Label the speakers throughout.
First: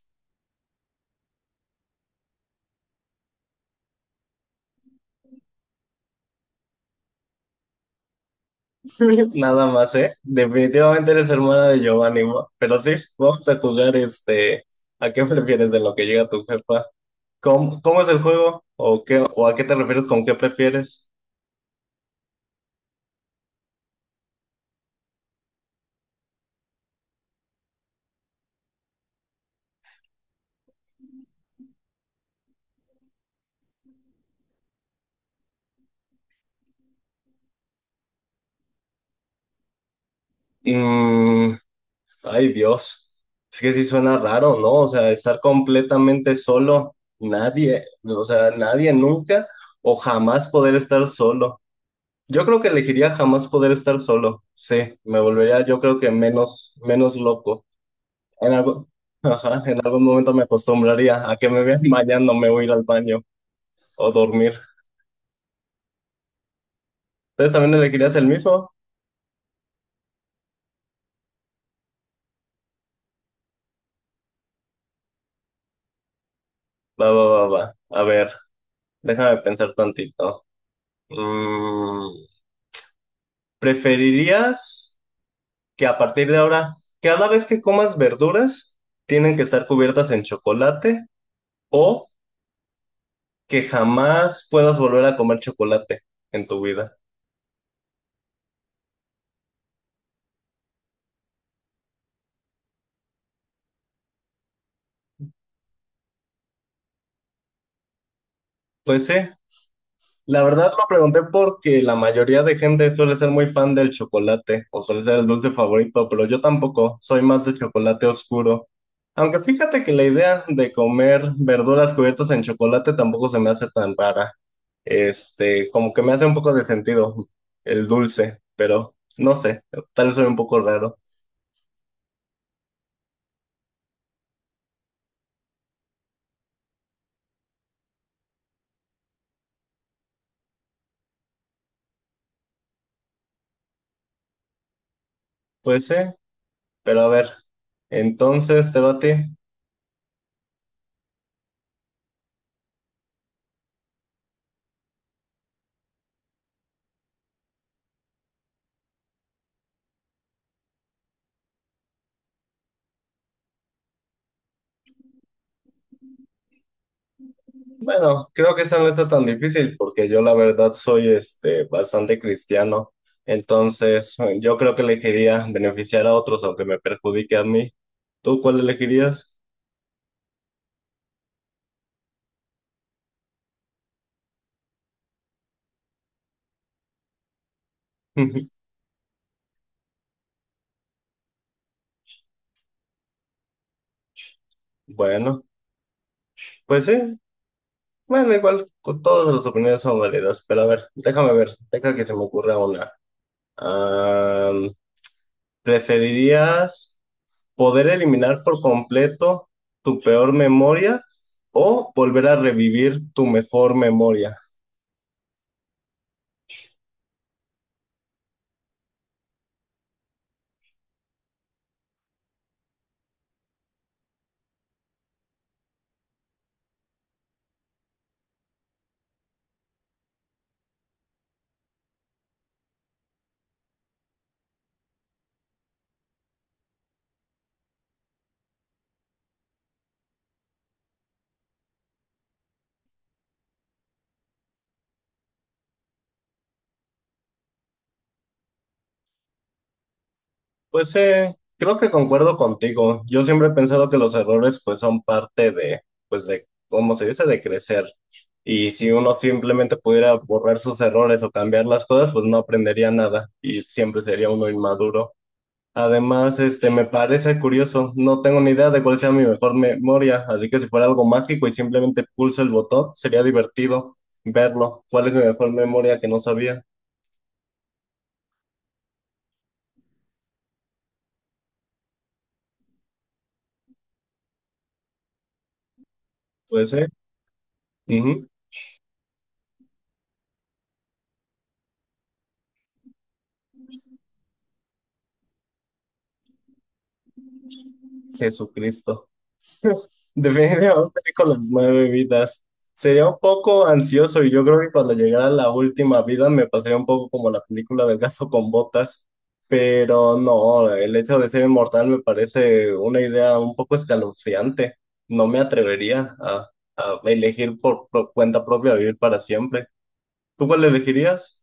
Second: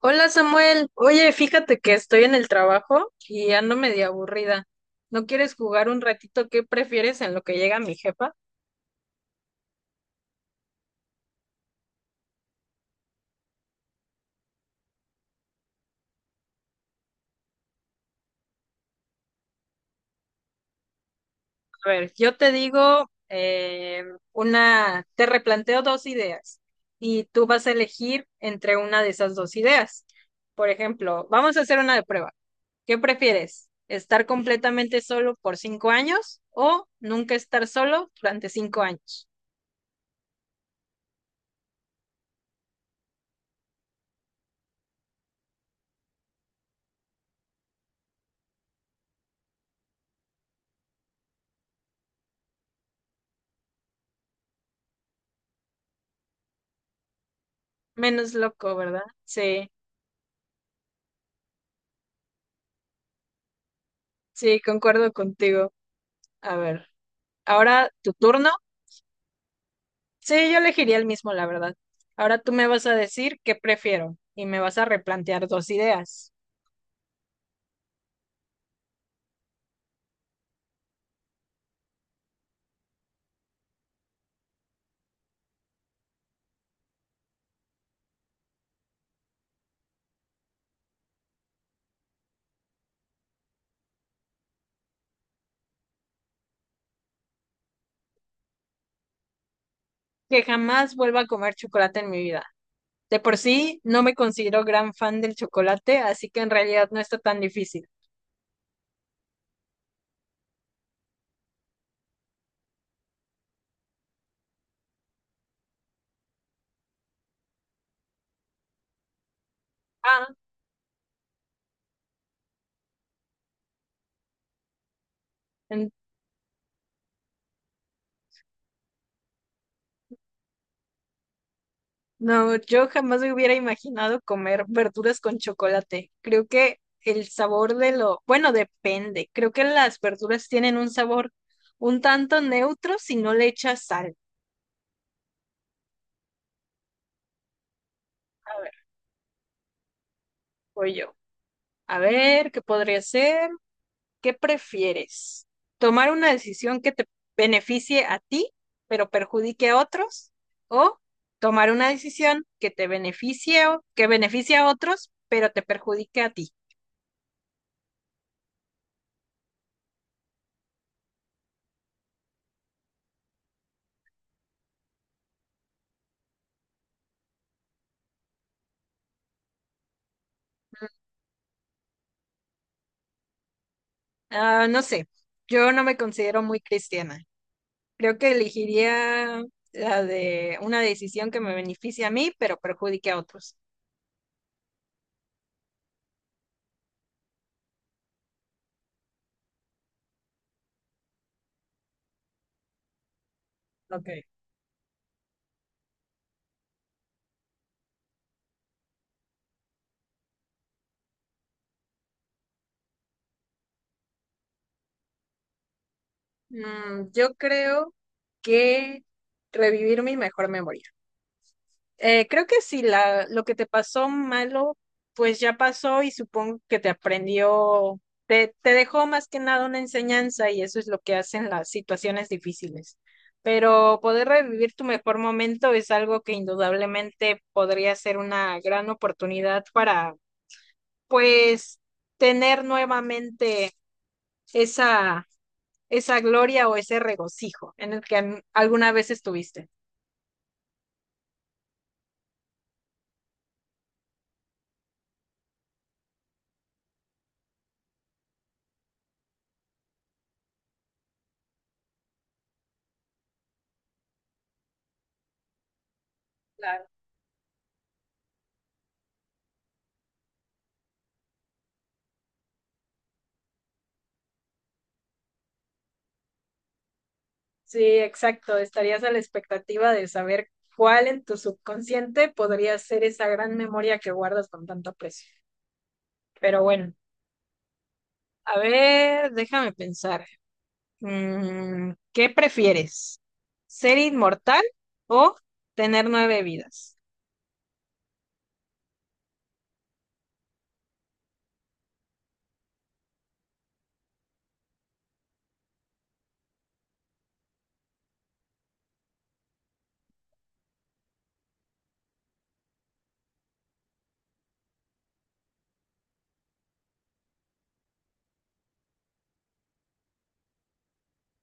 Speaker 1: Hola Samuel, oye, fíjate que estoy en el trabajo y ando medio aburrida. ¿No quieres jugar un ratito? ¿Qué prefieres en lo que llega mi jefa?
Speaker 2: Nada más, ¿eh? Definitivamente eres hermana de Giovanni, ¿no? Pero sí, vamos a jugar este. ¿A qué prefieres de lo que llega tu jefa? ¿Cómo es el juego? ¿O qué, o a qué te refieres con qué prefieres?
Speaker 1: A ver, yo te digo una, te replanteo dos ideas y tú vas a elegir entre una de esas dos ideas. Por ejemplo, vamos a hacer una de prueba. ¿Qué prefieres? ¿Estar completamente solo por 5 años o nunca estar solo durante 5 años?
Speaker 2: Mm, ay, Dios. Es que sí suena raro, ¿no? O sea, estar completamente solo, nadie, o sea, nadie nunca o jamás poder estar solo. Yo creo que elegiría jamás poder estar solo. Sí, me volvería, yo creo que menos loco.
Speaker 1: Menos
Speaker 2: En
Speaker 1: loco,
Speaker 2: algo-
Speaker 1: ¿verdad?
Speaker 2: ajá,
Speaker 1: Sí,
Speaker 2: en algún momento me acostumbraría a que me vean bañando, me voy a ir al baño o dormir.
Speaker 1: sí, concuerdo contigo. A ver,
Speaker 2: ¿Ustedes también
Speaker 1: ahora tu
Speaker 2: elegirías el
Speaker 1: turno.
Speaker 2: mismo?
Speaker 1: Sí, yo elegiría el mismo, la verdad. Ahora tú me vas a decir qué prefiero y me vas a replantear dos ideas.
Speaker 2: Va, va, va, va. A ver, déjame pensar tantito. Mm, ¿Preferirías que a partir de ahora, cada vez que comas verduras, tienen que estar cubiertas en chocolate o que jamás puedas volver a comer chocolate en tu vida?
Speaker 1: Que jamás vuelva a comer chocolate en mi vida. De por sí, no me considero gran fan del chocolate, así que en realidad no está tan difícil.
Speaker 2: Pues sí, la verdad lo pregunté porque la mayoría de gente suele ser muy fan del chocolate o suele ser el dulce favorito, pero yo tampoco, soy más de chocolate oscuro. Aunque fíjate que la
Speaker 1: Ah,
Speaker 2: idea de comer verduras cubiertas en chocolate tampoco se me hace tan rara. Este, como
Speaker 1: en-
Speaker 2: que me hace un poco de sentido el dulce, pero no sé, tal vez soy un poco raro.
Speaker 1: no, yo jamás me hubiera imaginado comer verduras con chocolate. Creo que el sabor bueno, depende. Creo que las verduras tienen un sabor un tanto neutro si no le echas sal.
Speaker 2: Pues sí, pero a ver, entonces te va a ti.
Speaker 1: Voy yo. A ver, ¿qué podría ser? ¿Qué prefieres? ¿Tomar una decisión que te beneficie a ti, pero perjudique a otros? ¿O tomar una decisión que te que beneficie a otros, pero te perjudique a ti?
Speaker 2: Bueno, creo que esa no está tan difícil porque yo la verdad soy este bastante cristiano. Entonces, yo creo que elegiría beneficiar a otros aunque me perjudique a mí. ¿Tú cuál elegirías?
Speaker 1: Ah, no sé, yo no me considero muy cristiana. Creo que elegiría la de una decisión que me beneficie a mí, pero perjudique a otros.
Speaker 2: Bueno, pues sí. Bueno, igual con todas las opiniones son válidas, pero a ver, déjame que se me ocurra una.
Speaker 1: Ok.
Speaker 2: Am, ¿Preferirías poder eliminar por completo tu peor memoria o volver a revivir tu mejor memoria?
Speaker 1: Mm, yo creo que revivir mi mejor memoria. Creo que si la, lo que te pasó malo, pues ya pasó y supongo que te aprendió, te dejó más que nada una enseñanza y eso es lo que hacen las situaciones difíciles. Pero poder revivir tu mejor momento es algo que indudablemente podría ser una gran oportunidad para, pues, tener nuevamente esa, esa gloria o ese regocijo en el que alguna vez estuviste.
Speaker 2: Pues creo que concuerdo contigo. Yo siempre he pensado que los errores pues son parte de, pues de, ¿cómo se dice? De crecer. Y si uno simplemente pudiera borrar sus errores o cambiar las cosas, pues no aprendería nada y siempre sería uno inmaduro. Además, este, me parece curioso, no tengo ni idea de cuál sea mi mejor memoria, así que si fuera algo mágico y simplemente pulso el botón, sería divertido verlo. ¿Cuál es mi mejor memoria que no sabía?
Speaker 1: Sí, exacto. Estarías a la expectativa de saber cuál en tu subconsciente podría ser esa gran memoria que guardas con tanto aprecio. Pero
Speaker 2: Pues,
Speaker 1: bueno,
Speaker 2: ujú.
Speaker 1: a ver, déjame pensar. Mm, ¿qué prefieres? ¿Ser inmortal o tener 9 vidas?
Speaker 2: Jesucristo. Definitivamente con las nueve vidas. Sería un poco ansioso y yo creo que cuando llegara la última vida me pasaría un poco como la película del gato con botas, pero no, el hecho de ser inmortal me parece una idea un poco escalofriante. No me atrevería a elegir por cuenta propia vivir para siempre. ¿Tú cuál elegirías?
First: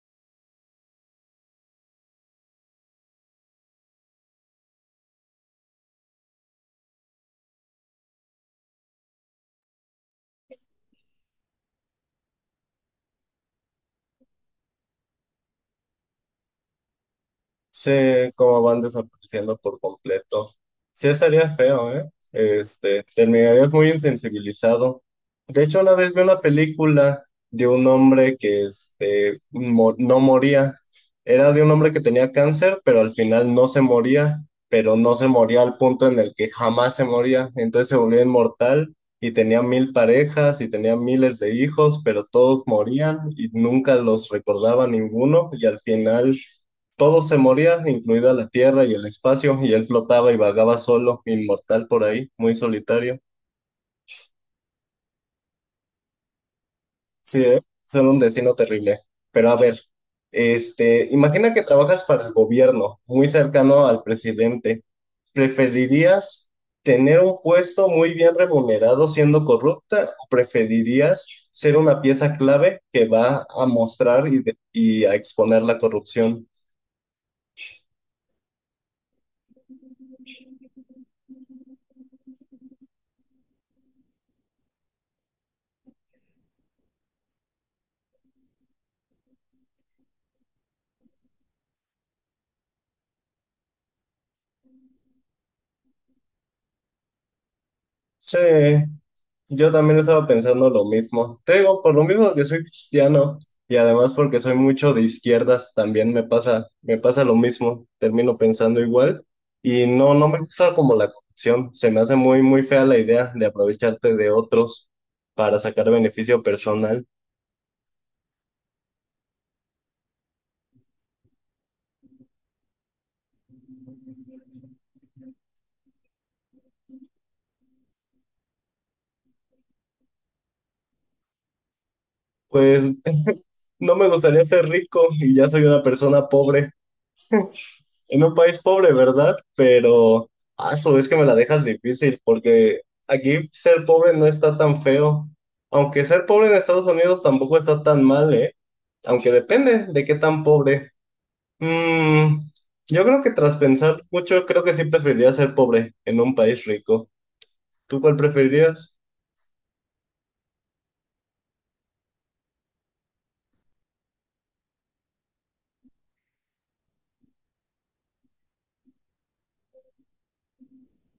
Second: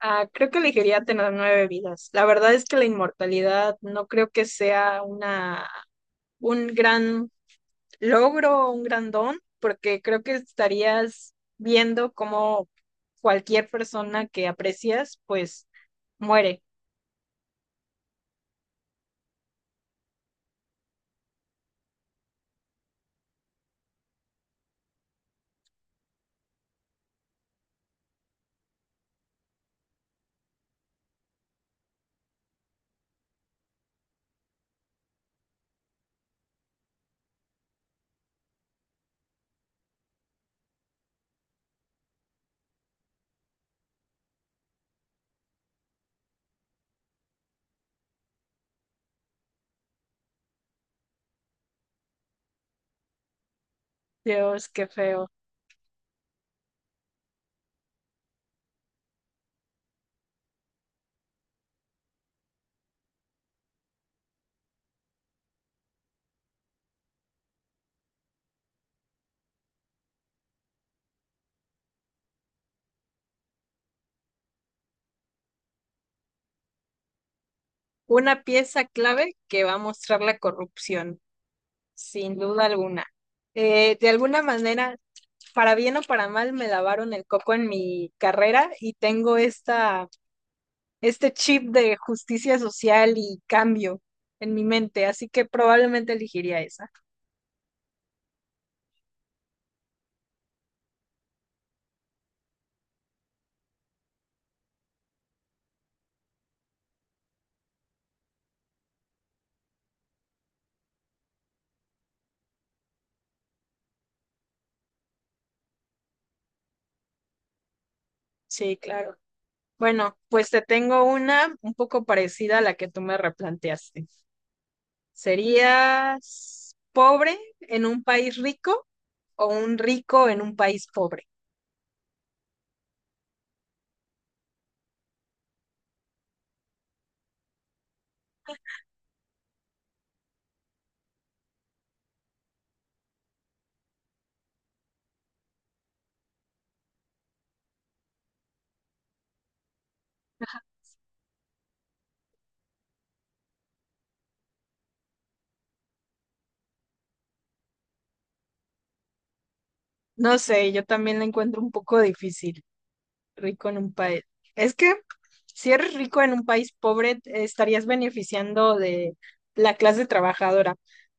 Speaker 1: Ah, creo que elegiría tener 9 vidas. La verdad es que la inmortalidad no creo que sea un gran logro, un gran don, porque creo que estarías viendo cómo cualquier persona que aprecias, pues muere.
Speaker 2: Sé cómo van desapareciendo por completo. Sí, estaría feo, ¿eh? Este, terminarías muy insensibilizado. De hecho, una vez vi una película de un hombre que este, no moría. Era de un hombre que tenía cáncer, pero al final no se moría, pero no se moría al punto en el que jamás se moría. Entonces se volvió inmortal y tenía mil parejas y tenía miles de hijos, pero todos morían y nunca los recordaba ninguno y al final... todo se moría, incluida la tierra y el espacio, y él flotaba y vagaba solo, inmortal por ahí, muy solitario.
Speaker 1: Dios, qué feo.
Speaker 2: Sí, ¿eh? Era un destino terrible. Pero a ver, este, imagina que trabajas para el gobierno, muy cercano al presidente. ¿Preferirías tener un puesto muy bien remunerado siendo corrupta o preferirías ser una pieza clave que va a mostrar y a exponer la corrupción?
Speaker 1: Una pieza clave que va a mostrar la corrupción, sin duda alguna. De alguna manera, para bien o para mal, me lavaron el coco en mi carrera y tengo este chip de justicia social y cambio en mi mente, así que probablemente elegiría esa.
Speaker 2: Sí. Yo también estaba pensando lo mismo. Te digo, por lo mismo que soy cristiano y además porque soy mucho de izquierdas, también me pasa lo mismo. Termino pensando igual y no, no me gusta como la corrupción. Se me hace muy, muy fea la idea de aprovecharte de otros para sacar beneficio personal.
Speaker 1: Sí, claro. Bueno, pues te tengo una un poco parecida a la que tú me replanteaste. ¿Serías pobre en un país rico o un rico en un país pobre?
Speaker 2: Pues no me gustaría ser rico y ya soy una persona pobre. En un país pobre, ¿verdad? Pero, a su vez que me la dejas difícil, porque aquí ser pobre no está tan feo. Aunque ser pobre en Estados Unidos tampoco está tan mal, ¿eh? Aunque depende de qué tan pobre. Mm, yo creo que tras pensar mucho, creo que sí preferiría ser pobre en un país rico. ¿Tú cuál preferirías?
Speaker 1: No sé, yo también la encuentro un poco difícil, rico en un país. Es que si eres rico en un país pobre, te estarías beneficiando de la clase trabajadora,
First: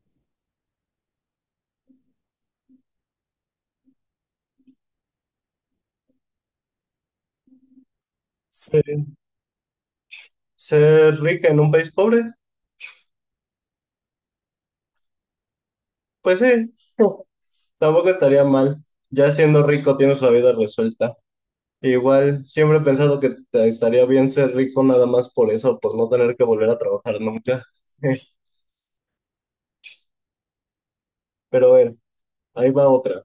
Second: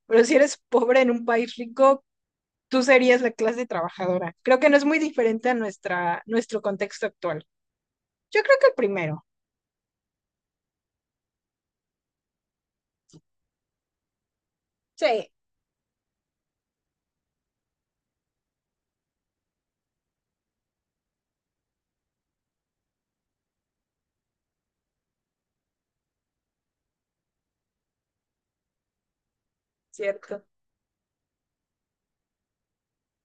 Speaker 1: pero si eres pobre en un país rico, tú serías la clase trabajadora. Creo que no es muy diferente a nuestro contexto actual. Yo creo que el
Speaker 2: ¿Ser,
Speaker 1: primero.
Speaker 2: ¿ser rica en un país pobre?
Speaker 1: Sí,
Speaker 2: Pues sí, tampoco estaría mal. Ya siendo rico tienes la vida resuelta. Igual, siempre he pensado que estaría bien ser rico nada más por eso, por no tener que volver a trabajar nunca.
Speaker 1: cierto.
Speaker 2: Pero a ver, ahí va otra.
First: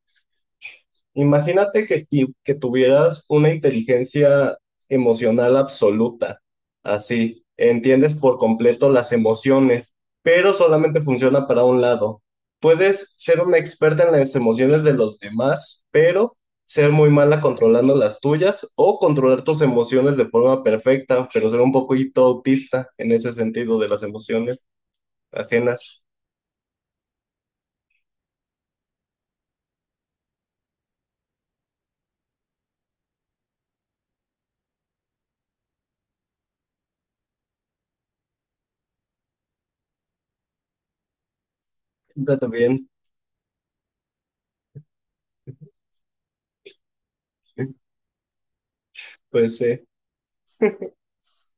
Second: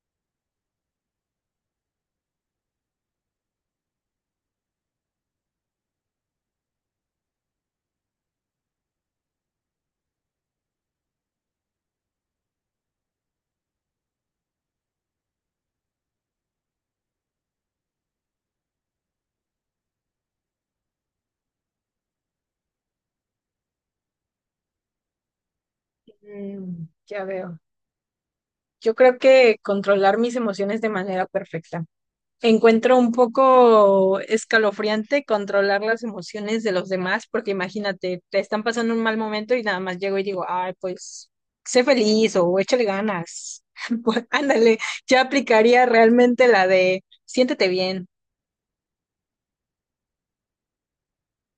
Speaker 2: Imagínate que tuvieras una inteligencia emocional absoluta, así, entiendes por completo las emociones, pero solamente funciona para un lado. Puedes ser una experta en las emociones de los demás, pero ser muy mala controlando las tuyas o controlar tus emociones de forma perfecta, pero ser un poquito autista en ese sentido de las emociones ajenas.
Speaker 1: Mm, ya veo. Yo creo que controlar mis emociones de manera perfecta. Encuentro un poco escalofriante controlar las emociones de los demás, porque imagínate, te están pasando un mal momento y nada más llego y digo, ay, pues, sé feliz
Speaker 2: Está
Speaker 1: o échale
Speaker 2: bien,
Speaker 1: ganas. Pues, ándale, ya aplicaría realmente la de siéntete bien.
Speaker 2: pues sí.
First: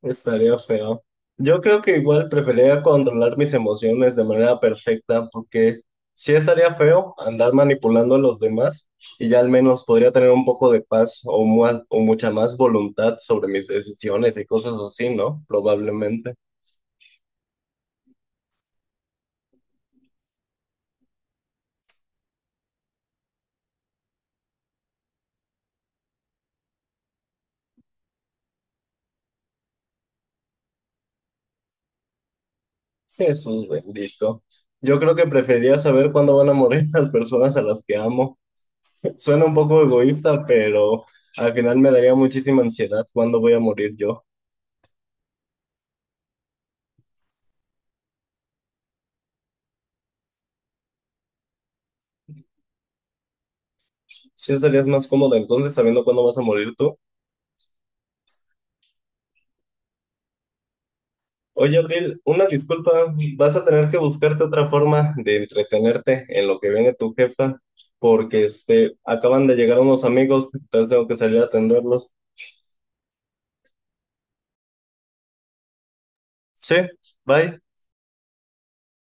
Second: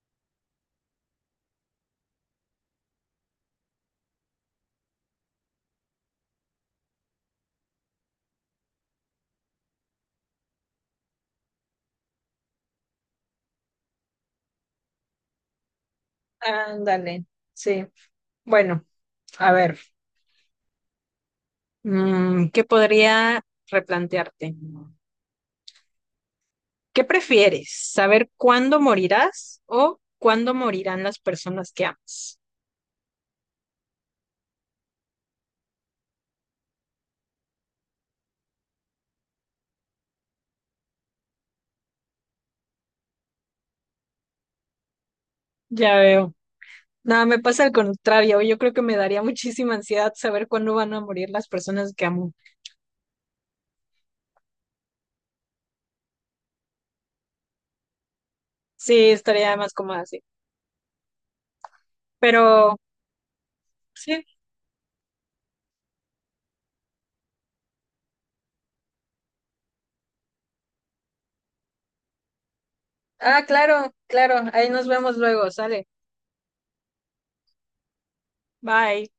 Speaker 2: Estaría feo. Yo creo que igual preferiría controlar mis emociones de manera perfecta, porque sí estaría feo andar manipulando a los demás y ya al menos podría tener un poco de paz o mucha más voluntad sobre mis decisiones y cosas así, ¿no? Probablemente.
Speaker 1: Ándale, sí. Bueno, a ver, mm, ¿qué podría replantearte? ¿Qué prefieres? ¿Saber cuándo morirás o cuándo morirán las personas que amas?
Speaker 2: Jesús bendito. Yo creo que preferiría saber cuándo van a morir las personas a las que amo. Suena un poco egoísta, pero al final me daría muchísima ansiedad cuándo voy a morir yo.
Speaker 1: Ya veo. Nada, me pasa al contrario. Yo creo que me daría muchísima ansiedad saber cuándo van a morir las personas que amo.
Speaker 2: Sí estarías más cómodo entonces sabiendo cuándo vas a morir tú.
Speaker 1: Sí, estaría más cómoda así.
Speaker 2: Oye, Abril, una
Speaker 1: Pero
Speaker 2: disculpa, vas a tener que
Speaker 1: sí.
Speaker 2: buscarte otra forma de entretenerte en lo que viene tu jefa, porque este, acaban de llegar unos amigos, entonces tengo que salir a atenderlos.
Speaker 1: Ah, claro, claro. Ahí nos vemos luego. Sale.
Speaker 2: Sí, bye.
Speaker 1: Bye.